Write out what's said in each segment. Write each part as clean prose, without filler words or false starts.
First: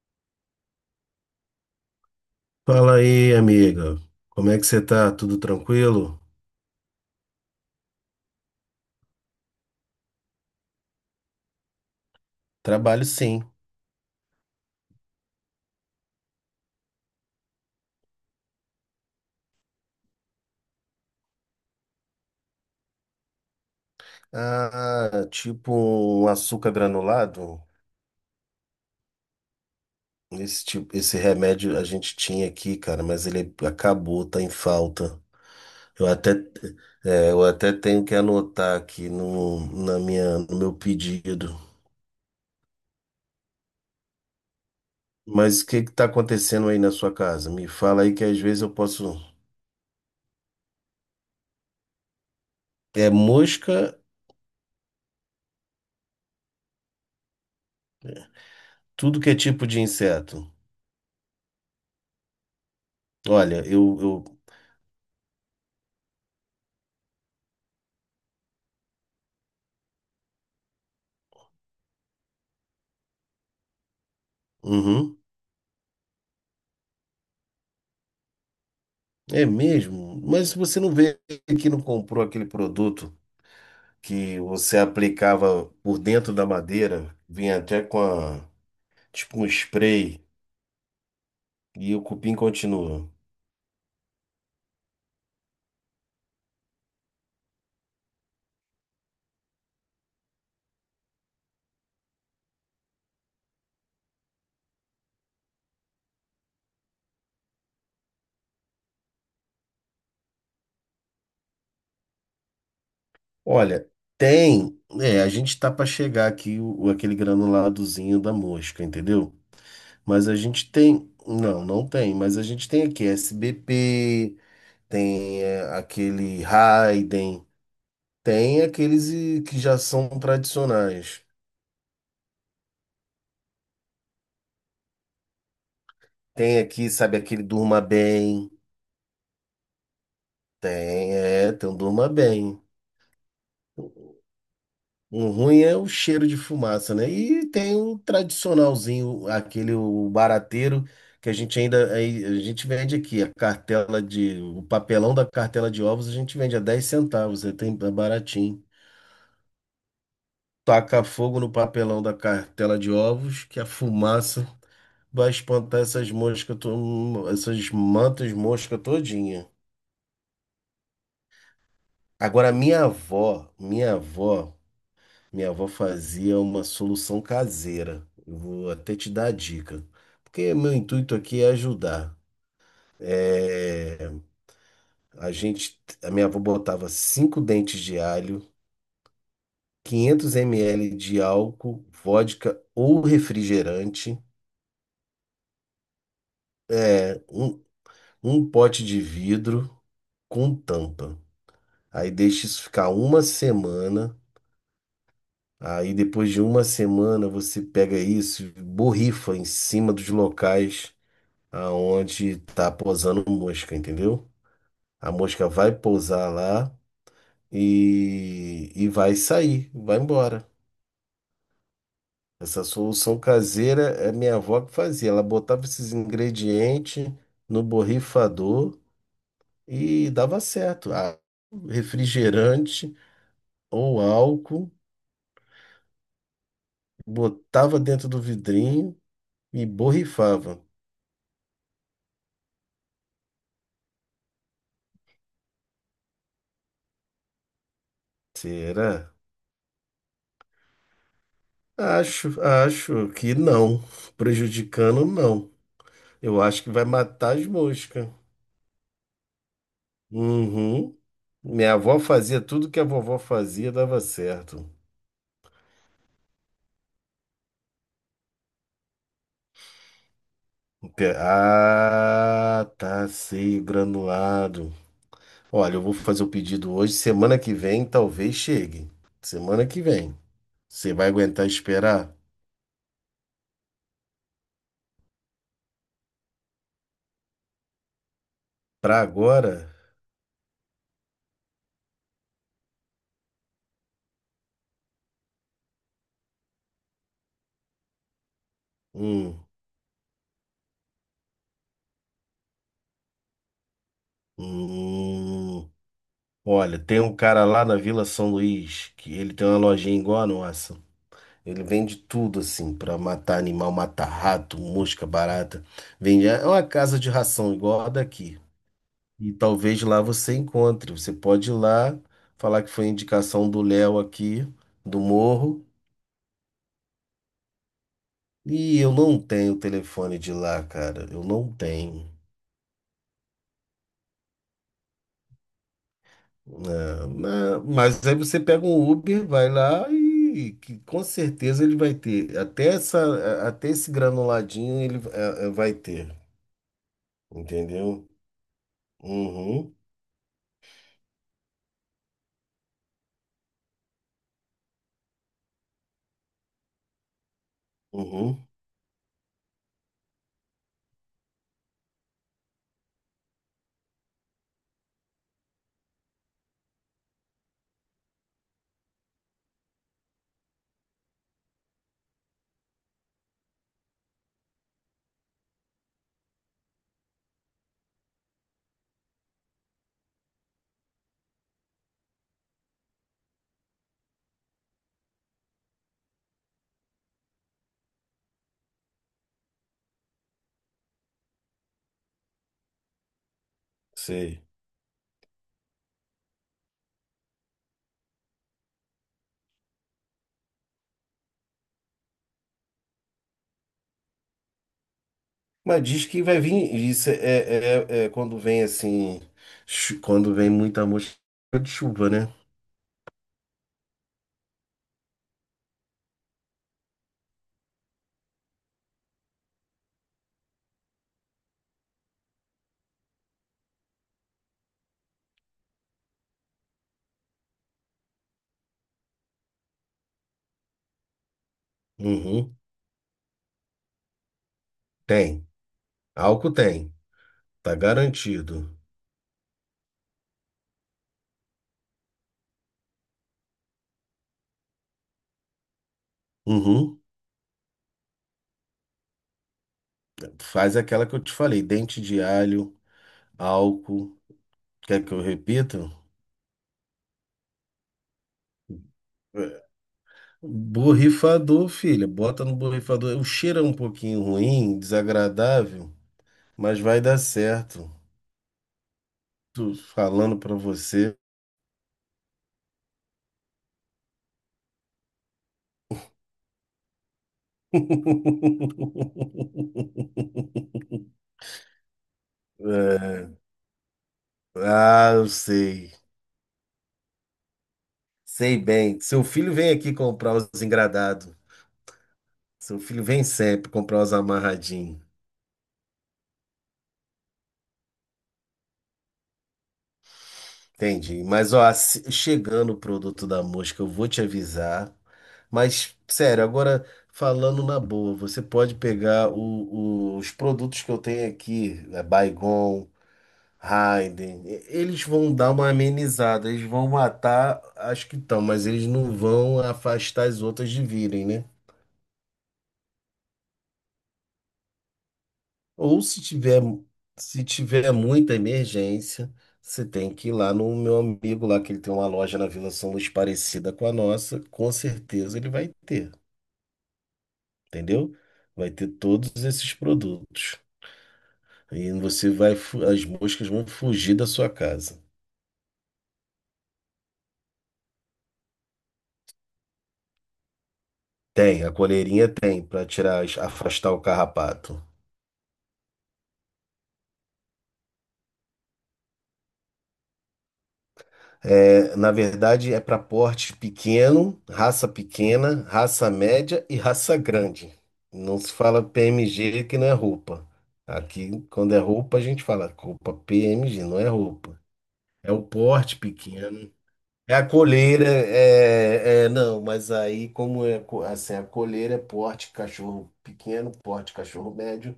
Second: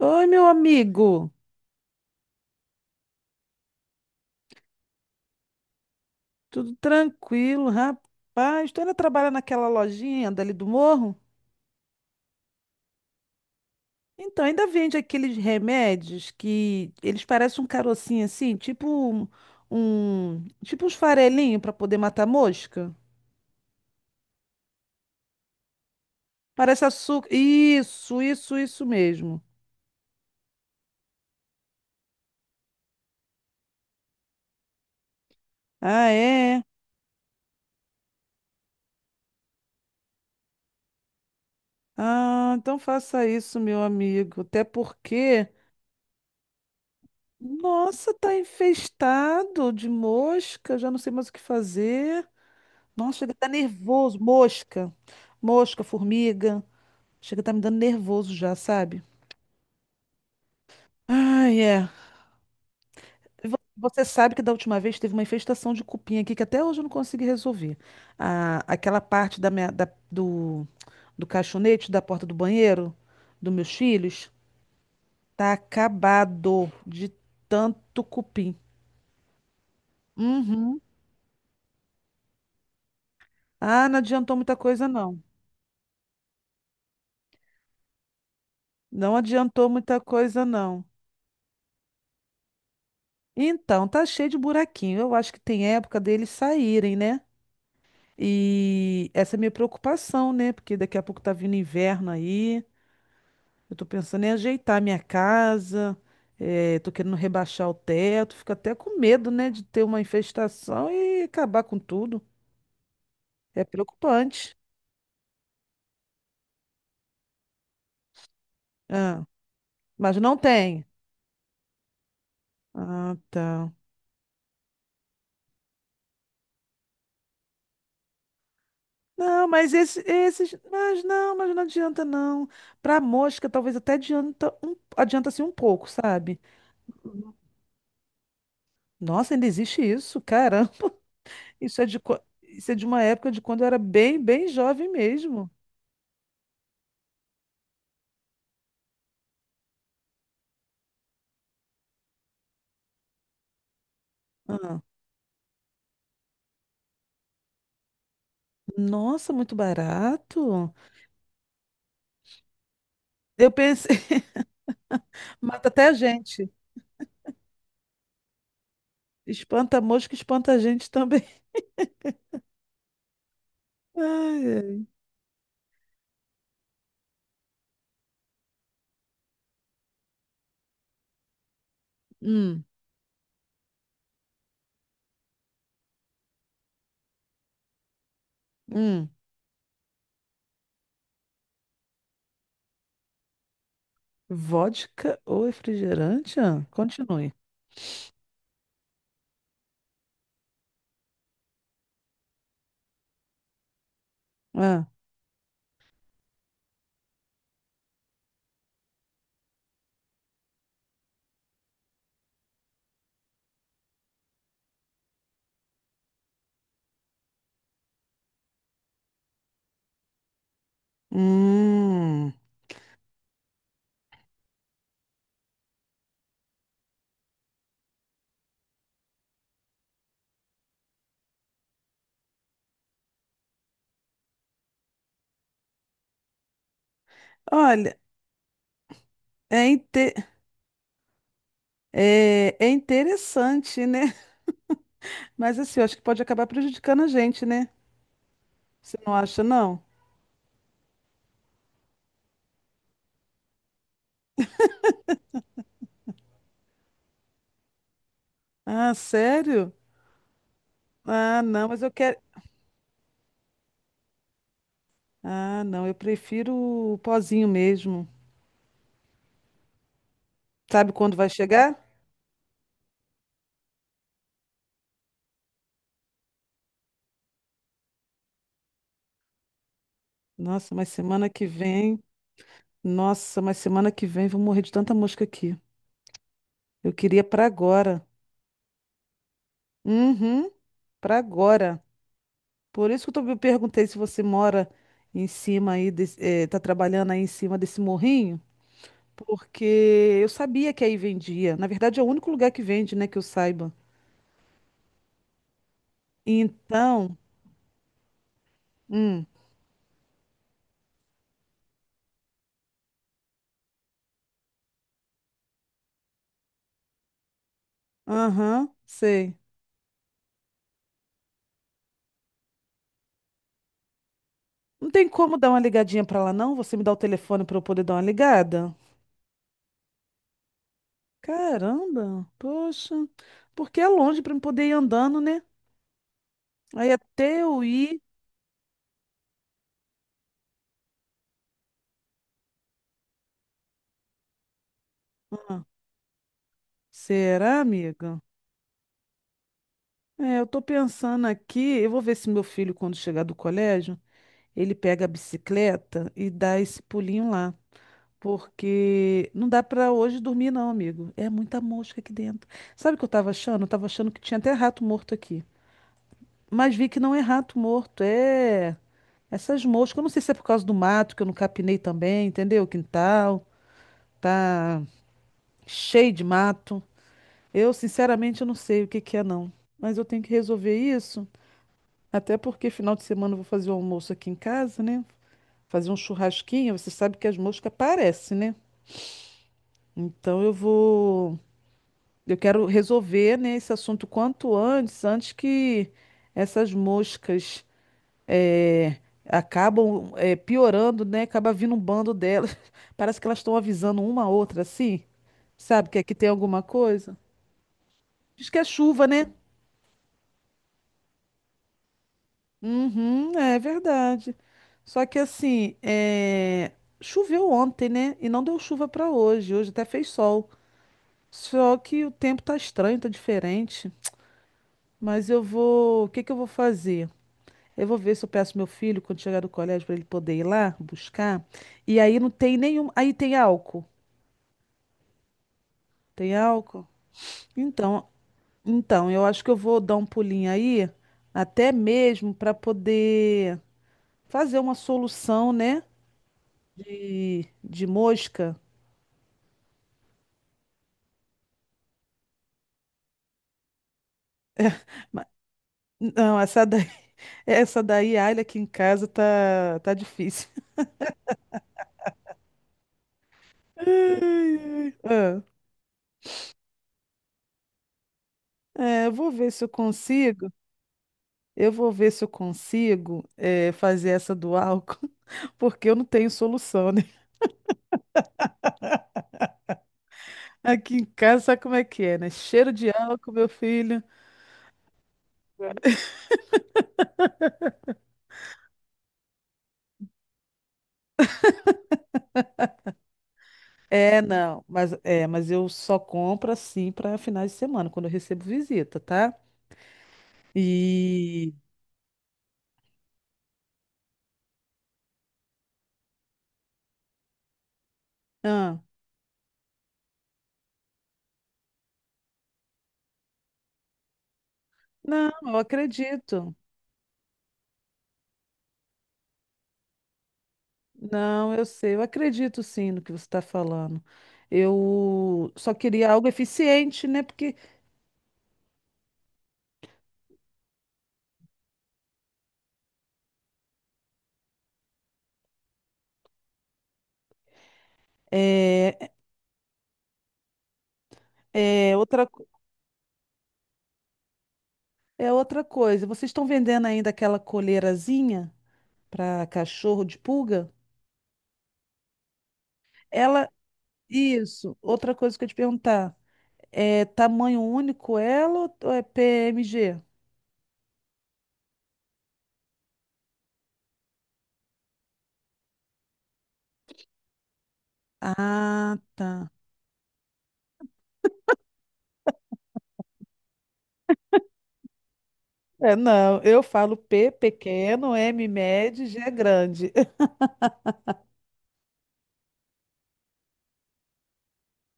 Oi, meu amigo. Fala aí, amiga. Como é que você tá? Tudo tranquilo? Tudo tranquilo, rapaz? Tu ainda trabalha naquela lojinha dali do morro? Trabalho sim. Então, ainda vende aqueles remédios que eles parecem um carocinho assim, tipo uns farelinhos para poder matar mosca? Ah, tipo um açúcar Parece açúcar. granulado. Isso mesmo. Esse remédio a gente tinha aqui, cara, mas ele acabou, tá em falta. Eu Ah, até, é? eu até tenho que anotar aqui no meu pedido. Ah, então faça isso, meu amigo. Até porque, Mas o que que tá acontecendo aí na sua casa? Me fala nossa, aí que tá às vezes eu posso. infestado de mosca, já não sei mais o que fazer. É Nossa, ele tá mosca, nervoso. Mosca. Mosca, formiga. Chega a tá me dando nervoso já, sabe? tudo que é tipo de inseto. Ai, é. E Olha, eu, você eu... sabe que da última vez teve uma infestação de cupim aqui que até hoje eu não consegui resolver. Aquela parte da do caixonete da porta do banheiro dos meus filhos Uhum. tá acabado de tanto cupim. É mesmo? Mas você Uhum. não vê que não comprou aquele produto Ah, não adiantou que muita você coisa, não. aplicava por dentro da madeira, vinha até Não tipo um adiantou muita spray coisa, não. e o cupim continua. Então, tá cheio de buraquinho. Eu acho que tem época deles saírem, né? E essa é a minha preocupação, né? Porque daqui a pouco tá vindo inverno aí. Eu tô pensando em ajeitar a minha casa. Tô querendo rebaixar o teto. Fico até com medo, né? De ter uma infestação e acabar com tudo. É Olha, preocupante. A gente tá para chegar aqui aquele granuladozinho da mosca, Ah, entendeu? mas Mas não a gente tem. tem, não, não tem, mas a gente tem aqui Ah, tá. SBP, tem aquele Raiden, tem aqueles Não, que mas já são esses. Tradicionais. Mas não adianta, não. Pra mosca, talvez até adianta um, adianta assim um pouco, sabe? Tem aqui, sabe, aquele durma bem. Nossa, ainda existe isso? Caramba, Tem, é, tem um durma bem. isso é de uma época de quando eu era bem, bem jovem Um mesmo. ruim é o cheiro de fumaça, né? E tem um tradicionalzinho, aquele o barateiro, que a gente vende aqui, o Ah, papelão da cartela de ovos a gente vende a 10 centavos, é tem é baratinho. nossa, muito barato. Taca fogo no papelão da cartela de ovos, Eu que a pensei, fumaça vai mata espantar até a essas gente. moscas, essas mantas mosca todinha. Espanta a mosca, espanta a gente também. Agora, minha avó, minha Ai, avó, ai. Minha avó fazia uma solução caseira. Eu vou até te dar a dica, porque meu intuito aqui é ajudar. Hum, É, a minha avó botava cinco dentes de alho, hum. 500 ml de álcool, vodka ou refrigerante, Vodka ou refrigerante? Ah, é, continue. um, um pote de vidro com tampa. Aí deixa isso ficar uma semana. Ah, Aí depois de uma semana você pega isso, e borrifa em cima dos locais aonde tá pousando mosca, entendeu? A mosca vai pousar lá e vai sair, vai embora. hum. Essa solução caseira é minha avó que fazia. Ela botava esses ingredientes no borrifador e dava certo. Ah, refrigerante ou álcool, botava Olha, dentro do vidrinho e é, inte- borrifava. é interessante, né? Mas assim, eu acho que pode acabar prejudicando a gente, né? Você Será? não acha, não? Acho que não. Prejudicando, não. Eu acho que vai matar as moscas. Ah, sério? Uhum. Ah, não, Minha mas eu avó quero. fazia tudo que a vovó fazia, dava certo. Ah, não, eu prefiro o pozinho mesmo. Sabe quando vai chegar? Ah, tá, sei, granulado. Olha, eu vou fazer o pedido hoje. Semana que vem talvez chegue. Semana que vem. Nossa, mas Você vai semana que aguentar vem. esperar? Nossa, mas semana que vem vou morrer de tanta mosca aqui. Eu queria pra agora. Pra agora? Uhum, pra agora. Por isso que eu perguntei se você mora em cima aí, desse, tá trabalhando aí em cima desse morrinho, Hum, porque eu sabia que aí vendia. Na verdade, é o único lugar que vende, né, que eu saiba. Hum. Olha, tem um Então, cara lá na Vila São Luís que hum, ele tem uma lojinha igual a nossa. Ele vende tudo assim, pra matar animal, matar rato, mosca, barata. Vende é uma casa de ração igual a daqui. aham, E sei. talvez lá você encontre. Você pode ir lá falar que foi indicação do Léo aqui, Não do tem como dar uma Morro. ligadinha pra lá, não? Você me dá o telefone pra eu poder dar uma ligada? E eu não tenho o telefone de lá, cara. Eu não tenho. Caramba, poxa. Porque é longe pra eu poder ir andando, né? Aí É, até eu ir. mas aí você pega um Uber, vai lá e que com certeza ele vai ter. Até esse granuladinho ele Ah, vai ter. será, Entendeu? amiga? Uhum. É, eu tô pensando aqui. Eu vou ver se meu filho, quando chegar do colégio, ele pega a bicicleta e dá esse pulinho lá. Uhum, Porque não dá pra hoje dormir, não, amigo. É muita mosca aqui dentro. Sabe o que eu tava achando? Eu tava achando que tinha até rato morto aqui. Mas vi que não é rato morto, é. Essas moscas, eu não sei se é por causa do mato que eu não capinei também, entendeu? O quintal tá cheio de mato. Eu, sinceramente, eu não sei o que que é, não. Mas eu tenho que resolver isso, até porque final de semana eu vou fazer um almoço aqui em casa, né? Fazer um churrasquinho, você sabe que as moscas aparecem, né? Então eu vou. Eu quero resolver, né, esse assunto sei. quanto antes, antes que essas moscas eh, acabam piorando, né? Acaba vindo um bando delas. Parece que elas estão avisando uma a outra, assim. Mas Sabe que diz aqui que tem vai alguma vir, isso é, coisa? é, é- é quando Diz que vem é chuva, assim, né? Quando vem muita mosca de chuva, né? Uhum, é verdade. Só que assim, choveu ontem, né? E não deu chuva para hoje. Hoje até fez sol. Só que o tempo tá estranho, tá diferente. Mas eu vou. O que que eu vou fazer? Eu vou ver se eu peço meu filho quando chegar do colégio para ele poder ir lá buscar. E aí não Uhum, tem nenhum. Aí tem álcool. tem. Tem Álcool álcool? tem, tá Então, garantido. então, eu acho que eu vou dar um pulinho aí, até mesmo para poder fazer uma solução, né? Uhum, De mosca. faz aquela que eu te falei, dente de alho, álcool, quer que eu Ma- repita? Não, essa daí, essa daí, alho aqui em casa É. tá, tá difícil. Borrifador, filha, bota no borrifador. O cheiro é um pouquinho ruim, Ai, ai. desagradável, mas vai dar certo. Ah, é, eu vou ver se eu Tô falando consigo. pra você. Eu vou ver se eu consigo é, fazer essa do álcool, porque eu não tenho solução, né? Aqui em casa, sabe como é que é, né? Cheiro de álcool, É. meu filho. Ah, eu sei. Sei bem. Seu filho vem aqui comprar os engradados. Seu filho vem sempre comprar os É, não, mas amarradinhos. é, mas eu só compro assim para finais de semana, quando eu recebo visita, tá? Entendi. E Mas, ó, chegando o produto da mosca, eu vou te avisar. Mas, sério, agora falando na boa, você pode ah, pegar os produtos que eu tenho aqui, né, Baygon. Raiden, eles não, vão dar eu uma amenizada, acredito. eles vão matar as que estão, mas eles não vão afastar as outras de virem, né? Não, eu sei, eu acredito sim no que você está falando. Eu só Ou queria se algo tiver, eficiente, né? se Porque tiver muita emergência, você tem que ir lá no meu amigo lá, que ele tem uma loja na Vila São Luís parecida com a nossa, com certeza ele vai ter, entendeu? Vai ter é, todos esses produtos. E é outra, você co- as moscas vão fugir da sua casa. é outra coisa. Vocês estão vendendo ainda aquela coleirazinha para cachorro de pulga? Tem, a coleirinha tem, para tirar, Ela, afastar o isso, carrapato. outra coisa que eu ia te perguntar. É tamanho único ela ou é PMG? É, na verdade, é para porte pequeno, raça pequena, raça média e raça grande. Não se fala Ah, tá. PMG que não é roupa. Aqui, quando é roupa, a gente fala roupa PMG, não é roupa. É o É, porte não, eu pequeno. falo P É a coleira, pequeno, M médio, G não, mas grande. aí como é assim, a coleira é porte cachorro pequeno, porte cachorro médio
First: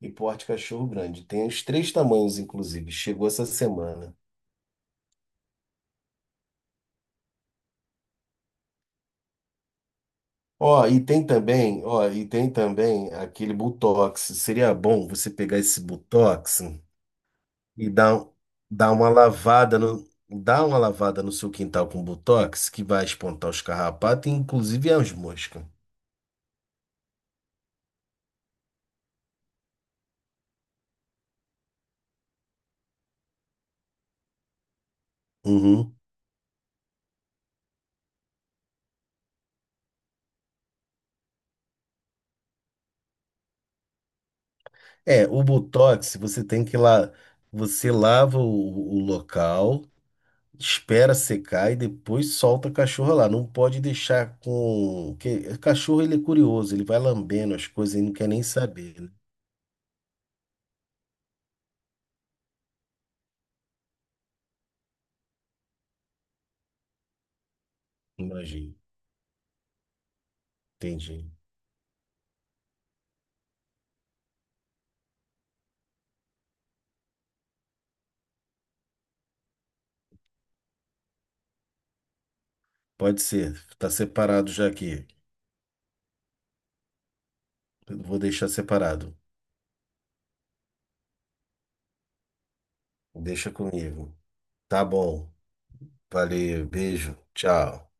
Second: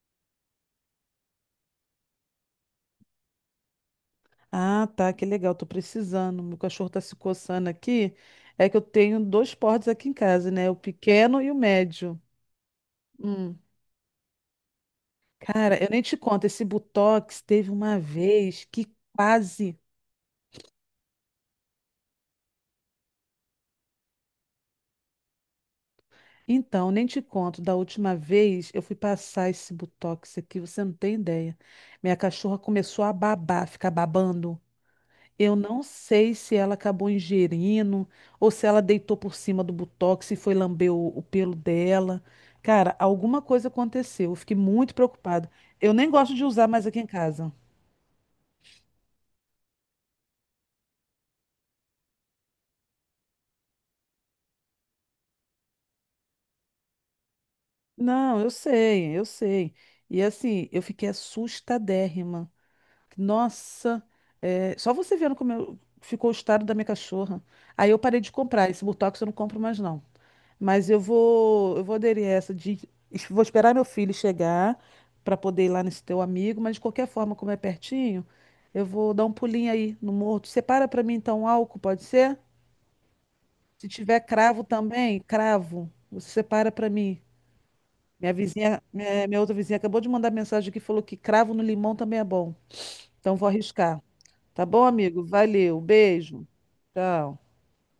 e porte cachorro grande. Tem os três tamanhos, inclusive. Chegou essa semana. Ah, tá, que legal, tô precisando. Meu cachorro tá se coçando aqui. É que eu tenho dois portes aqui em casa, né? O Ó, e tem pequeno e o também, ó, médio. e tem também aquele Hum. Botox. Seria bom você pegar esse Cara, eu nem te conto, Botox esse Botox teve e uma dar, um- vez que dar uma quase. lavada no, dar uma lavada no seu quintal com Botox, que vai espantar os carrapatos, e inclusive as moscas. Então, nem te conto, da última vez eu fui passar esse botox aqui, você não tem ideia. Minha cachorra começou a babar, ficar babando. Eu não Uhum. sei se ela acabou ingerindo ou se ela deitou por cima do botox e foi lamber o pelo dela. Cara, alguma coisa aconteceu. Eu fiquei muito É, o preocupada. Eu nem Botox, gosto de você tem usar que mais aqui em lá, casa. você lava o local, espera secar e depois solta a cachorra lá. Não pode deixar que cachorro ele é curioso, ele vai lambendo as coisas e não quer Não, nem eu saber, né? sei, eu sei. E assim, eu fiquei assustadérrima. Nossa, é, só você vendo como ficou o estado da minha cachorra. Aí eu parei de comprar. Imagina. Esse Botox eu não compro mais, não. Mas Entendi. Eu vou aderir a essa de. Vou esperar meu filho chegar para poder ir lá nesse teu amigo, mas de qualquer forma, como é pertinho, eu vou dar um pulinho aí no morto. Separa para mim então um álcool, pode ser? Pode ser. Se Tá tiver separado cravo já aqui. também, cravo. Você separa para mim. Eu vou Minha deixar vizinha, separado. minha outra vizinha acabou de mandar mensagem que falou que cravo no limão também é bom. Então vou Deixa arriscar. comigo. Tá bom, Tá amigo? bom. Valeu. Um beijo. Valeu. Beijo. Tchau. Tchau.